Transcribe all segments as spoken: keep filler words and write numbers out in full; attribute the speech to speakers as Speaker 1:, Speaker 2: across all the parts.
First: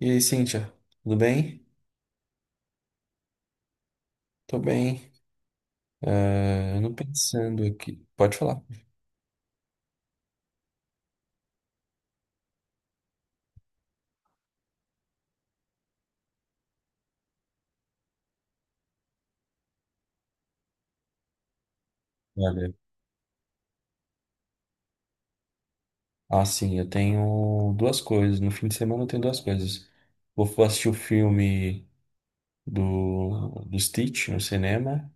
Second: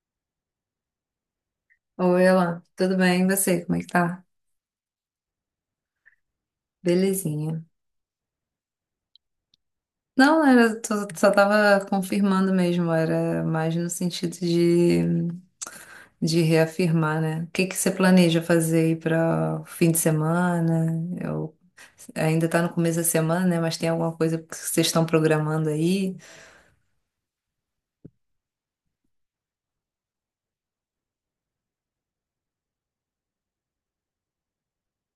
Speaker 1: E aí, Cíntia, tudo bem?
Speaker 2: Oi, Elan, tudo bem? E você, como é que tá?
Speaker 1: Tô bem. É, não
Speaker 2: Belezinha.
Speaker 1: pensando aqui. Pode falar.
Speaker 2: Não, era, tô- só tava confirmando mesmo, era mais no sentido de, de reafirmar, né? O que que você planeja fazer aí para o fim de semana? Eu, ainda tá no
Speaker 1: Olha,
Speaker 2: começo da semana, né? Mas tem alguma coisa que vocês estão programando aí?
Speaker 1: assim, eu tenho duas coisas. No fim de semana eu tenho duas coisas. Vou f- assistir o filme do, do Stitch no cinema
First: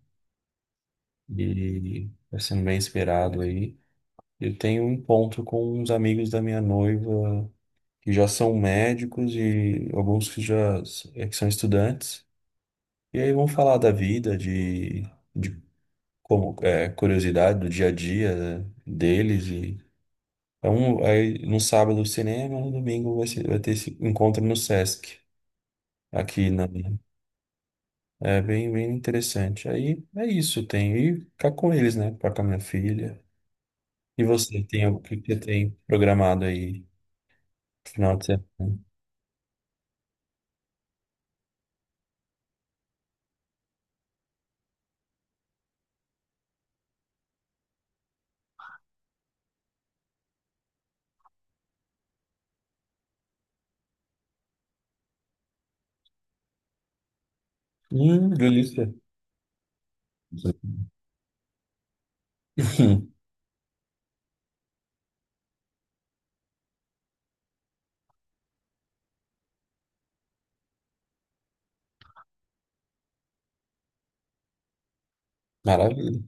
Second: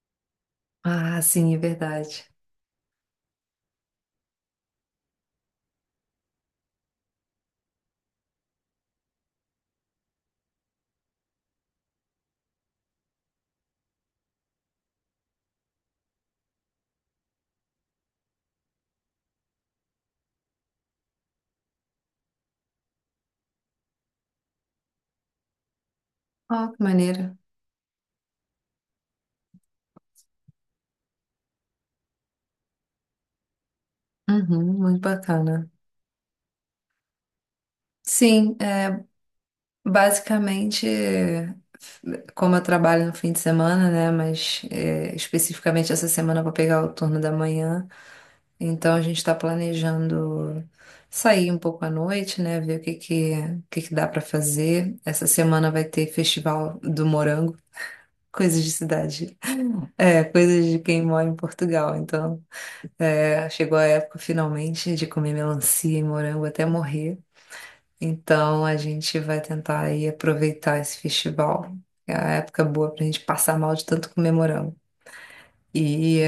Speaker 2: Ah, sim, é
Speaker 1: e
Speaker 2: verdade.
Speaker 1: tá sendo bem esperado aí. Eu tenho um encontro com uns amigos da minha noiva que já são médicos e alguns que já s- é que são estudantes. E aí vão falar da vida, de, de como é, curiosidade do dia a dia, né, deles. E é um, aí no sábado o cinema, no domingo vai ser, vai ter esse encontro no Sesc aqui na
Speaker 2: Ó, que maneiro.
Speaker 1: é bem bem interessante. Aí é isso, tenho e ficar com eles, né, ficar com a minha filha. E você,
Speaker 2: Uhum,
Speaker 1: tem o
Speaker 2: muito
Speaker 1: que que você
Speaker 2: bacana.
Speaker 1: tem programado aí pro final de
Speaker 2: Sim,
Speaker 1: semana?
Speaker 2: basicamente, como eu trabalho no fim de semana, né? Mas é, especificamente essa semana eu vou pegar o turno da manhã. Então a gente está planejando sair um pouco à noite, né? Ver o que que, o que que dá para fazer. Essa semana vai ter Festival do Morango.
Speaker 1: Hum,
Speaker 2: Coisas de
Speaker 1: delícia.
Speaker 2: cidade. É, coisas de quem mora em Portugal. Então, é, chegou a época finalmente de comer melancia e morango até morrer. Então a gente vai tentar aí aproveitar esse festival. É a época boa pra gente passar mal de tanto comer morango.
Speaker 1: Maravilha.
Speaker 2: E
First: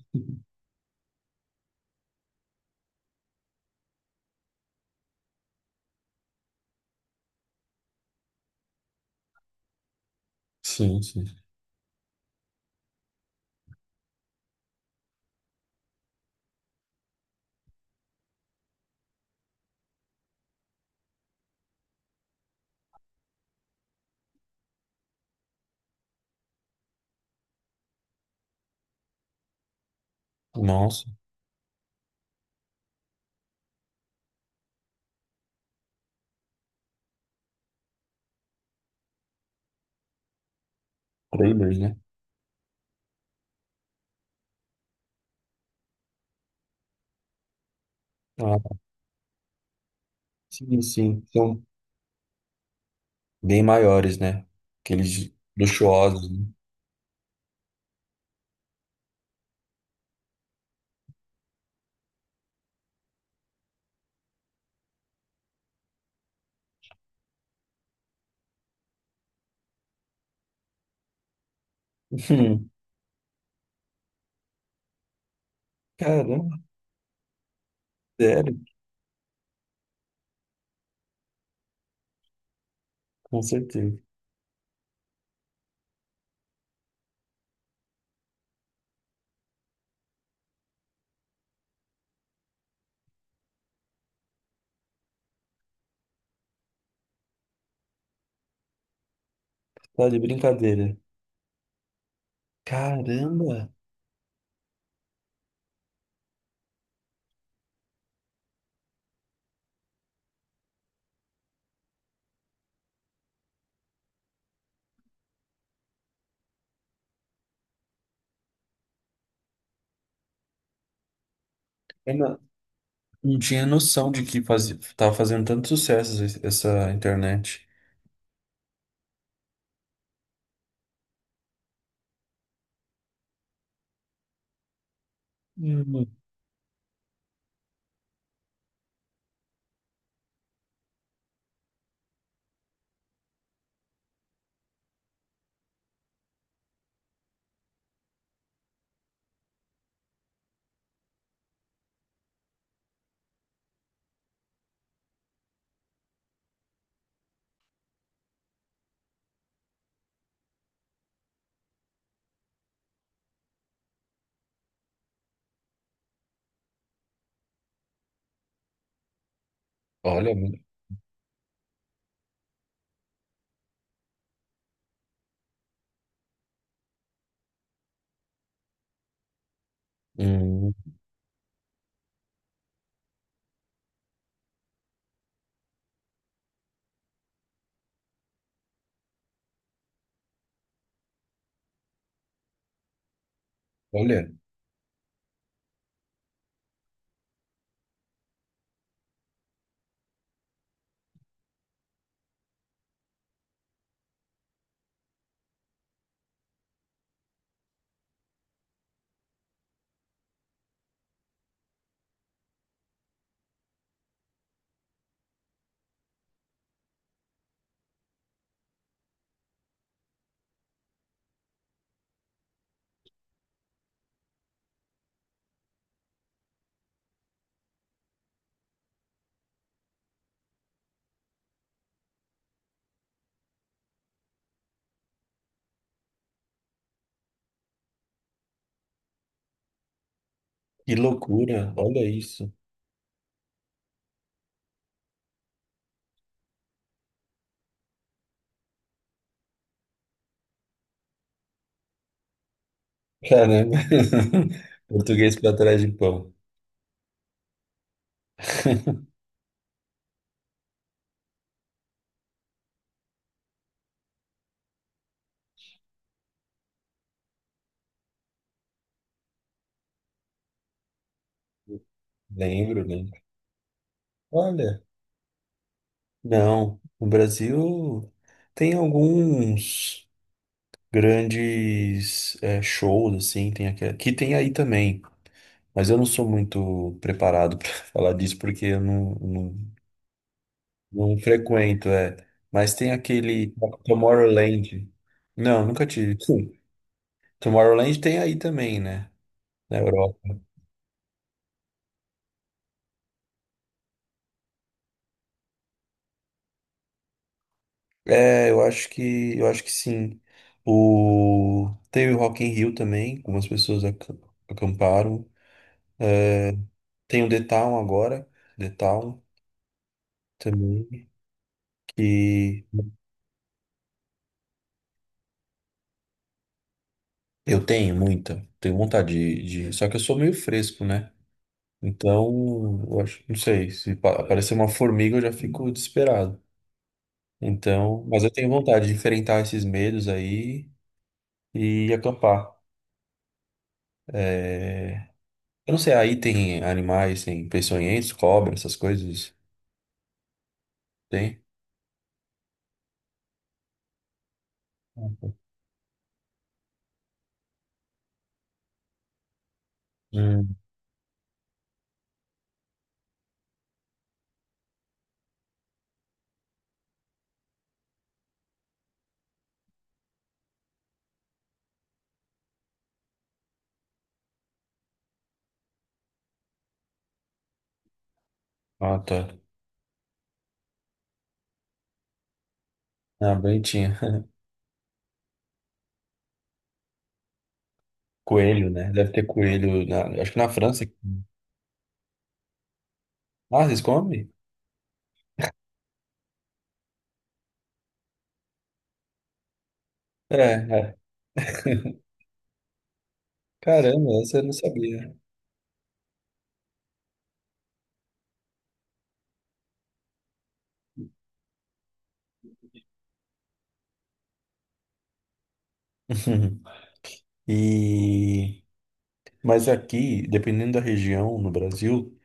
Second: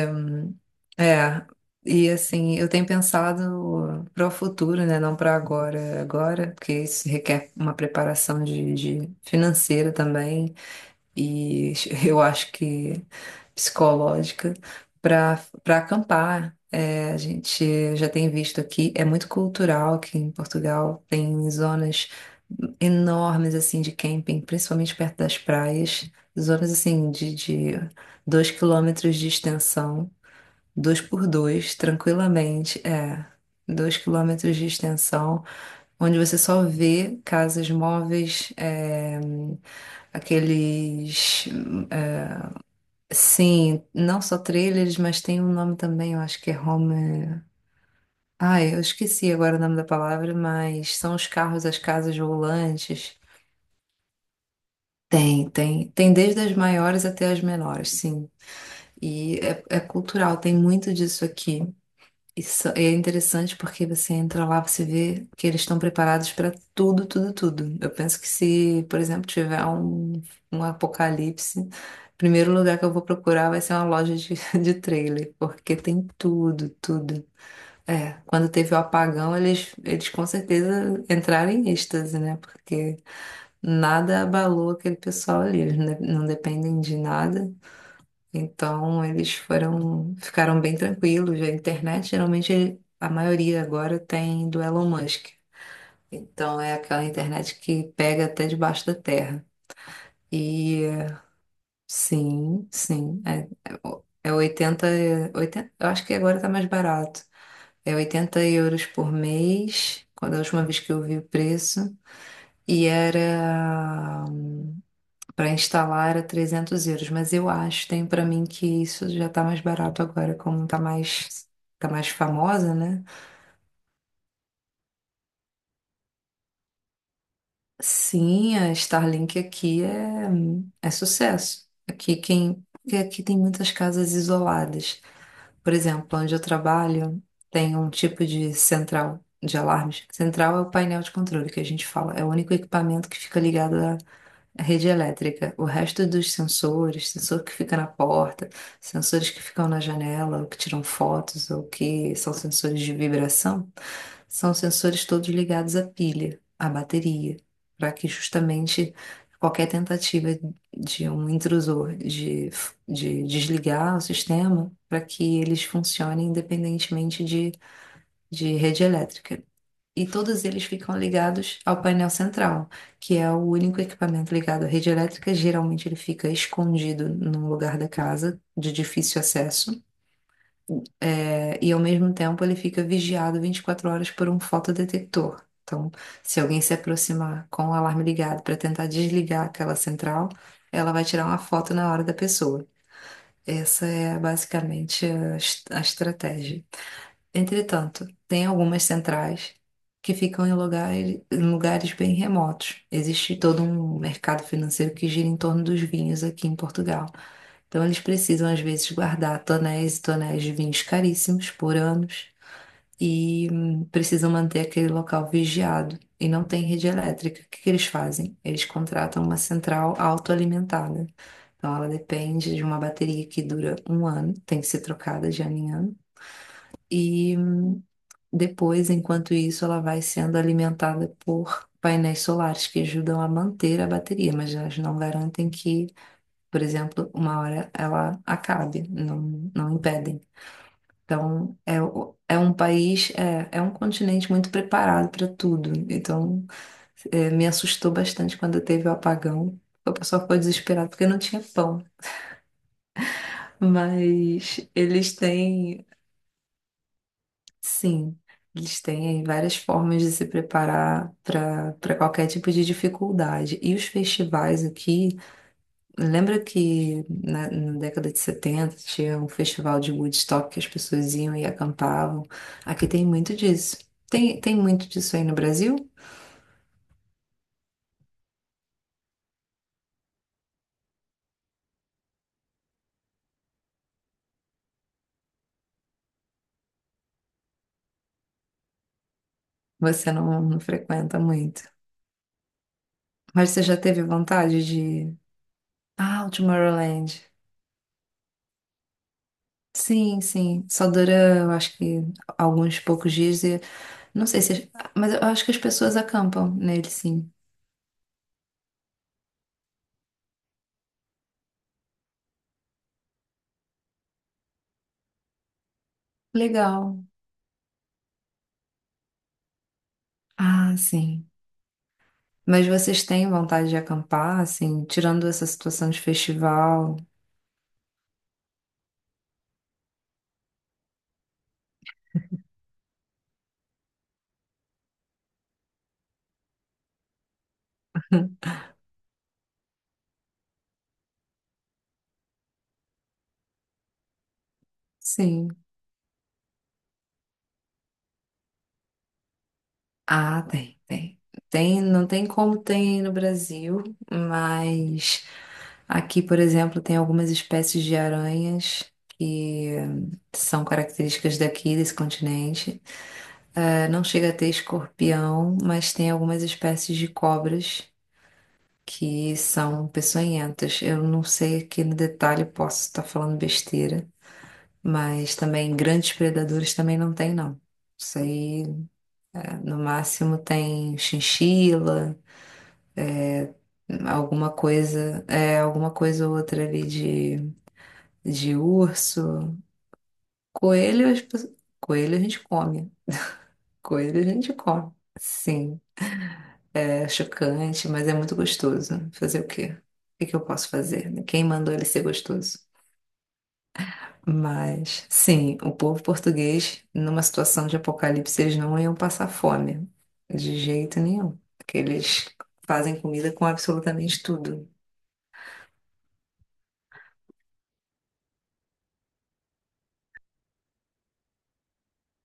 Speaker 2: é, e assim, eu tenho pensado para o futuro, né? Não para agora, agora, porque isso requer uma preparação de, de financeira também
Speaker 1: Sim, sim.
Speaker 2: e eu acho que psicológica para para acampar. É, a gente já tem visto aqui, é muito cultural aqui em Portugal, tem zonas enormes assim de camping, principalmente perto das praias, zonas assim de, de dois quilômetros de extensão, dois
Speaker 1: Nossa,
Speaker 2: por dois, tranquilamente, é. Dois quilômetros de extensão, onde você só vê casas móveis, é, aqueles.
Speaker 1: trailers, né?
Speaker 2: Sim, não só trailers, mas tem um nome também, eu acho que é home.
Speaker 1: Ah,
Speaker 2: Ai, eu esqueci agora o nome da palavra,
Speaker 1: sim,
Speaker 2: mas são
Speaker 1: sim.
Speaker 2: os
Speaker 1: São
Speaker 2: carros, as casas volantes.
Speaker 1: bem maiores, né? Aqueles
Speaker 2: Tem, tem. Tem
Speaker 1: luxuosos,
Speaker 2: desde
Speaker 1: né?
Speaker 2: as maiores até as menores, sim. E é, é cultural, tem muito disso aqui. Isso é interessante porque você entra lá, você vê que eles estão preparados para tudo, tudo, tudo. Eu penso que se, por exemplo, tiver um, um apocalipse, o primeiro lugar que eu vou procurar vai ser uma loja de, de trailer, porque tem
Speaker 1: Caramba,
Speaker 2: tudo, tudo. É, quando
Speaker 1: sério,
Speaker 2: teve o apagão, eles, eles com certeza entraram em êxtase, né? Porque
Speaker 1: com certeza.
Speaker 2: nada abalou aquele pessoal ali, eles não não dependem de nada. Então eles foram, ficaram bem tranquilos. A internet, geralmente, a maioria agora tem do Elon Musk. Então é aquela internet que pega até debaixo da terra.
Speaker 1: Tá de
Speaker 2: E
Speaker 1: brincadeira.
Speaker 2: sim, sim, é,
Speaker 1: Caramba,
Speaker 2: é oitenta oitenta eu acho que agora tá mais barato. É oitenta euros por mês, quando a última vez que eu vi o preço. E era. Para instalar era trezentos euros, mas eu acho, tenho para mim que isso já tá mais barato agora, como tá mais, tá mais
Speaker 1: eu não,
Speaker 2: famosa, né?
Speaker 1: não tinha noção de que fazia, tava fazendo tanto sucesso esse- essa internet.
Speaker 2: Sim, a Starlink aqui é, é sucesso. Aqui quem, porque aqui tem muitas casas isoladas. Por
Speaker 1: Hum.
Speaker 2: exemplo, onde eu trabalho, tem um tipo de central de alarmes. Central é o painel de controle que a gente fala, é o único equipamento que fica ligado. A rede elétrica, o resto dos sensores, sensor que fica na porta, sensores que ficam na janela, ou que tiram fotos, ou que são sensores de vibração, são sensores todos ligados à pilha, à bateria, para que justamente qualquer tentativa de um intrusor de, de desligar o sistema, para que eles funcionem independentemente de, de rede elétrica e
Speaker 1: Olha,
Speaker 2: todos
Speaker 1: mu-
Speaker 2: eles ficam ligados ao painel central, que é o único equipamento ligado à rede elétrica. Geralmente ele fica escondido num lugar da casa, de difícil acesso,
Speaker 1: hum,
Speaker 2: é, e ao mesmo tempo ele fica vigiado vinte e quatro horas por um fotodetector. Então, se alguém se aproximar com o alarme ligado para tentar desligar aquela central, ela vai tirar uma foto na hora da pessoa. Essa é
Speaker 1: olha,
Speaker 2: basicamente a, es- a estratégia. Entretanto, tem algumas centrais que ficam em lugares, em lugares bem remotos. Existe todo um mercado financeiro que gira em torno dos vinhos aqui em Portugal. Então, eles precisam, às vezes, guardar tonéis e tonéis de vinhos caríssimos por anos e hum, precisam manter aquele local vigiado. E não tem rede elétrica. O que que eles fazem? Eles contratam uma central autoalimentada. Então, ela depende de uma bateria que dura um ano, tem que ser trocada de ano em ano. E. hum, Depois, enquanto isso, ela vai sendo alimentada por painéis solares que ajudam a manter a bateria, mas elas não garantem que, por exemplo, uma hora ela acabe, não, não impedem.
Speaker 1: que
Speaker 2: Então,
Speaker 1: loucura,
Speaker 2: é,
Speaker 1: olha
Speaker 2: o- é
Speaker 1: isso.
Speaker 2: um país, é, é um continente muito preparado para tudo. Então, é, me assustou bastante quando teve o apagão. O pessoal ficou desesperado porque não tinha pão.
Speaker 1: Caramba,
Speaker 2: Mas eles
Speaker 1: português pra trás
Speaker 2: têm.
Speaker 1: de pão.
Speaker 2: Sim, eles têm aí várias formas de se preparar para para qualquer tipo de dificuldade. E os festivais aqui, lembra que na, na década de setenta tinha um festival de Woodstock que as pessoas iam e acampavam?
Speaker 1: Lembro,
Speaker 2: Aqui tem
Speaker 1: lembro.
Speaker 2: muito disso. Tem, tem
Speaker 1: Olha,
Speaker 2: muito disso aí no Brasil?
Speaker 1: não, no Brasil tem alguns grandes é shows, assim, tem aqui, que tem aí também. Mas eu não sou muito preparado para falar disso porque eu não, não,
Speaker 2: Você não, não
Speaker 1: não
Speaker 2: frequenta muito.
Speaker 1: frequento, é. Mas tem
Speaker 2: Mas
Speaker 1: aquele
Speaker 2: você já teve vontade
Speaker 1: Tomorrowland.
Speaker 2: de.
Speaker 1: Não, nunca tive.
Speaker 2: Ah, o
Speaker 1: Sim.
Speaker 2: Tomorrowland.
Speaker 1: Tomorrowland tem aí também, né? Na
Speaker 2: Sim,
Speaker 1: Europa.
Speaker 2: sim. Só dura, eu acho que alguns poucos dias. E... Não sei se. Mas eu acho que as pessoas acampam nele, sim.
Speaker 1: É, eu acho que eu acho que sim. O teve o Rock in Rio também, algumas pessoas ac- acamparam.
Speaker 2: Legal.
Speaker 1: Tem o The Town agora, The Town
Speaker 2: Ah,
Speaker 1: também,
Speaker 2: sim.
Speaker 1: que
Speaker 2: Mas vocês têm vontade de acampar, assim, tirando essa situação de festival?
Speaker 1: eu tenho muita, tenho vontade de, de- Só que eu sou meio fresco, né? Então, eu acho, não sei, se pa- aparecer uma formiga eu já fico desesperado. Então, mas eu tenho vontade de enfrentar esses medos aí e acampar. É,
Speaker 2: Sim.
Speaker 1: eu não sei, aí tem animais, tem peçonhentos, cobra, essas coisas?
Speaker 2: Ah, tem, tem.
Speaker 1: Tem?
Speaker 2: Tem, não tem como tem no Brasil, mas aqui, por exemplo, tem algumas espécies de aranhas que
Speaker 1: Hum.
Speaker 2: são características daqui, desse continente. Não chega a ter escorpião, mas tem algumas espécies de cobras que são peçonhentas. Eu não sei aqui no detalhe, posso estar falando besteira, mas também grandes predadores também não tem, não. Isso aí,
Speaker 1: Ah, tá.
Speaker 2: eh, no máximo tem chinchila,
Speaker 1: Ah, bem tinha.
Speaker 2: alguma coisa, é, alguma coisa ou outra ali de, de
Speaker 1: Coelho, né? Deve ter
Speaker 2: urso.
Speaker 1: coelho, na- acho que na França.
Speaker 2: Coelho, as pe- coelho a gente come.
Speaker 1: Ah, vocês
Speaker 2: Coelho a
Speaker 1: comem?
Speaker 2: gente come. Sim. É chocante, mas é muito gostoso. Fazer o quê? O que
Speaker 1: É,
Speaker 2: que eu posso
Speaker 1: é.
Speaker 2: fazer? Né? Quem mandou ele ser gostoso?
Speaker 1: Caramba, essa eu não
Speaker 2: Mas,
Speaker 1: sabia.
Speaker 2: sim, o povo português, numa situação de apocalipse, eles não iam passar fome, de jeito nenhum. Porque eles fazem comida com absolutamente tudo.
Speaker 1: E mas aqui, dependendo da região no Brasil,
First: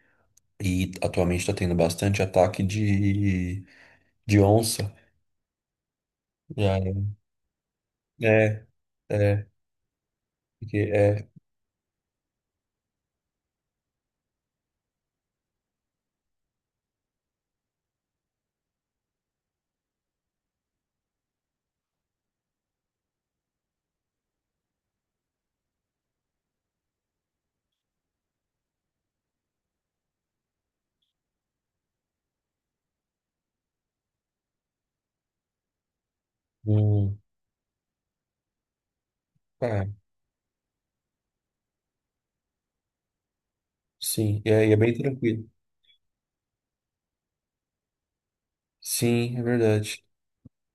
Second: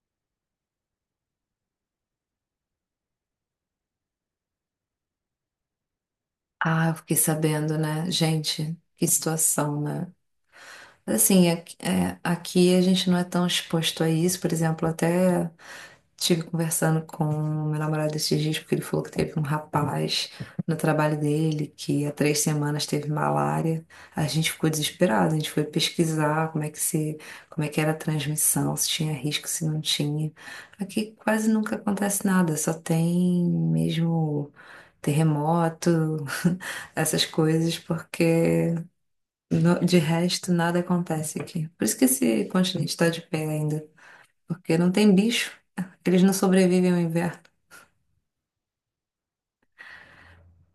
Speaker 1: e atualmente está tendo bastante ataque de, de onça. Já
Speaker 2: Ah, eu fiquei sabendo, né?
Speaker 1: é,
Speaker 2: Gente, que
Speaker 1: é,
Speaker 2: situação, né?
Speaker 1: porque
Speaker 2: Mas,
Speaker 1: é
Speaker 2: assim, aqui, é, aqui a gente não é tão exposto a isso, por exemplo, até. Estive conversando com o meu namorado esses dias, porque ele falou que teve um rapaz no trabalho dele que há três semanas teve malária. A gente ficou desesperado, a gente foi pesquisar como é que se, como é que era a transmissão, se tinha risco, se não tinha. Aqui quase nunca acontece nada, só tem mesmo terremoto,
Speaker 1: um,
Speaker 2: essas coisas, porque no-
Speaker 1: ah,
Speaker 2: de resto nada acontece aqui. Por isso que esse continente está de pé ainda
Speaker 1: sim, e aí é
Speaker 2: porque não
Speaker 1: bem
Speaker 2: tem
Speaker 1: tranquilo.
Speaker 2: bicho. Eles não sobrevivem ao inverno.
Speaker 1: Sim, é verdade,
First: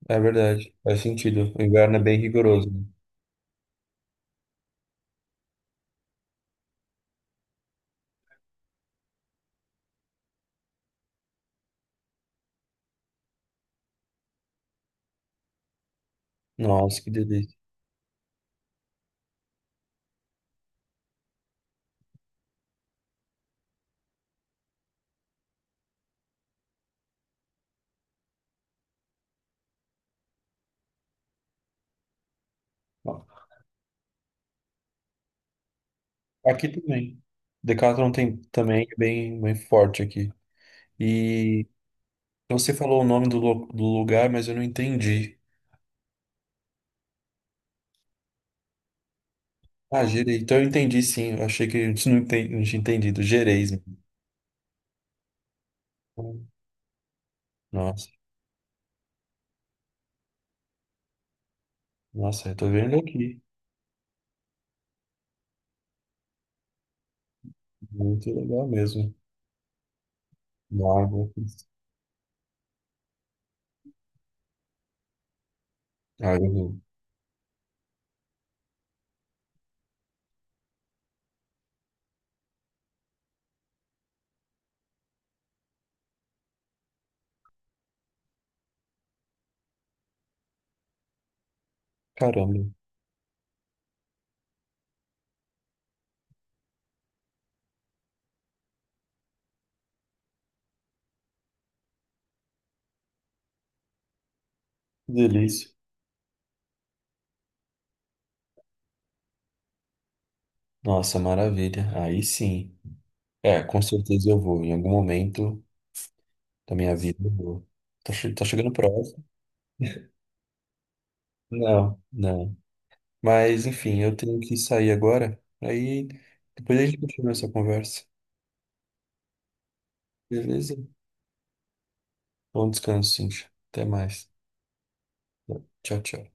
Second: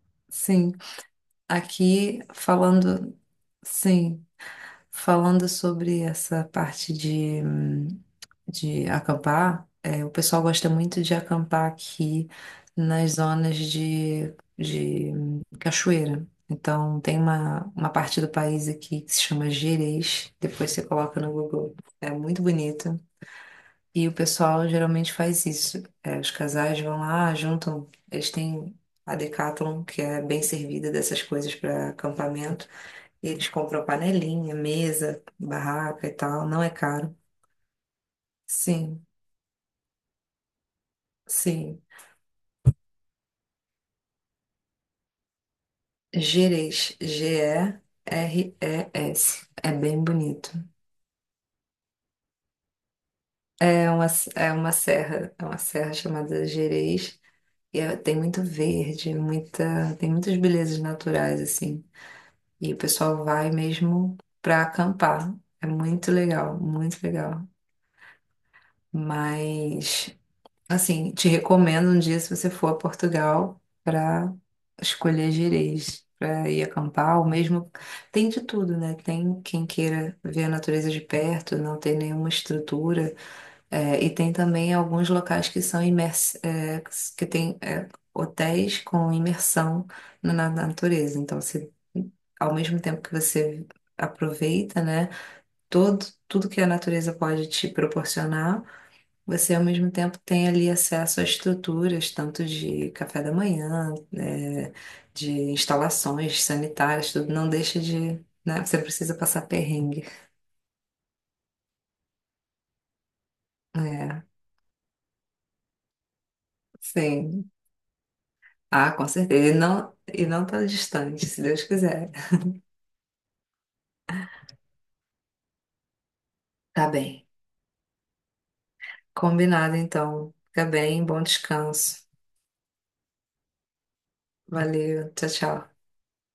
Speaker 1: é
Speaker 2: Sim,
Speaker 1: verdade, faz sentido. O inverno é bem
Speaker 2: aqui
Speaker 1: rigoroso, né?
Speaker 2: falando, sim, falando sobre essa parte de, hum, de acampar, é, o pessoal gosta muito de acampar aqui nas zonas de, de hum, cachoeira. Então,
Speaker 1: Nossa, que
Speaker 2: tem
Speaker 1: delícia.
Speaker 2: uma, uma parte do país aqui que se chama Gerês, depois você coloca no Google. É muito bonito. E o pessoal geralmente faz isso. É, os casais vão lá, juntam, eles têm a Decathlon, que é bem servida dessas coisas para acampamento.
Speaker 1: Ó,
Speaker 2: E eles compram panelinha, mesa, barraca e tal, não
Speaker 1: aqui
Speaker 2: é caro.
Speaker 1: também. Decathlon tem também, é
Speaker 2: Sim,
Speaker 1: bem, bem forte aqui. E
Speaker 2: sim.
Speaker 1: você falou o nome do, lo- do lugar, mas eu não entendi.
Speaker 2: Gerês, G E R E S. É bem
Speaker 1: Ah, Gerei.
Speaker 2: bonito.
Speaker 1: Então eu entendi, sim. Eu achei que a gente não, enten- não tinha entendido. Gereis.
Speaker 2: É uma, é uma serra, é uma serra chamada Gerês. E é-
Speaker 1: Nossa,
Speaker 2: tem muito verde, muita, tem muitas belezas naturais, assim.
Speaker 1: nossa, eu tô
Speaker 2: E o
Speaker 1: vendo
Speaker 2: pessoal
Speaker 1: aqui.
Speaker 2: vai mesmo para acampar. É muito legal, muito legal.
Speaker 1: Muito legal mesmo.
Speaker 2: Mas, assim, te
Speaker 1: Água.
Speaker 2: recomendo um dia se você for a Portugal para escolher gerês, para ir
Speaker 1: Água.
Speaker 2: acampar, ou mesmo tem de tudo, né? Tem quem queira ver a natureza de perto, não tem nenhuma estrutura, é, e tem também alguns locais que são imers é, que tem é, hotéis com imersão na na natureza. Então, se, ao
Speaker 1: Caramba,
Speaker 2: mesmo tempo que você aproveita, né, todo, tudo que a natureza pode te proporcionar, você ao mesmo tempo tem ali acesso a estruturas, tanto de café da manhã, é,
Speaker 1: que
Speaker 2: de
Speaker 1: delícia.
Speaker 2: instalações sanitárias, tudo não deixa de, né, você precisa passar perrengue.
Speaker 1: Nossa, maravilha. Aí sim. É, com
Speaker 2: É,
Speaker 1: certeza eu vou. Em algum momento da minha vida eu
Speaker 2: sim.
Speaker 1: vou. Tá, che- tá chegando
Speaker 2: Ah, com
Speaker 1: próximo.
Speaker 2: certeza. E não, e não tá distante, se Deus
Speaker 1: Não,
Speaker 2: quiser.
Speaker 1: não. Mas enfim, eu tenho que sair agora. Aí depois a
Speaker 2: Tá
Speaker 1: gente
Speaker 2: bem.
Speaker 1: continua essa conversa.
Speaker 2: Combinado, então. Fica
Speaker 1: Beleza?
Speaker 2: bem, bom descanso.
Speaker 1: Bom descanso, Cintia. Até mais.
Speaker 2: Valeu, tchau, tchau.
Speaker 1: Tchau, tchau.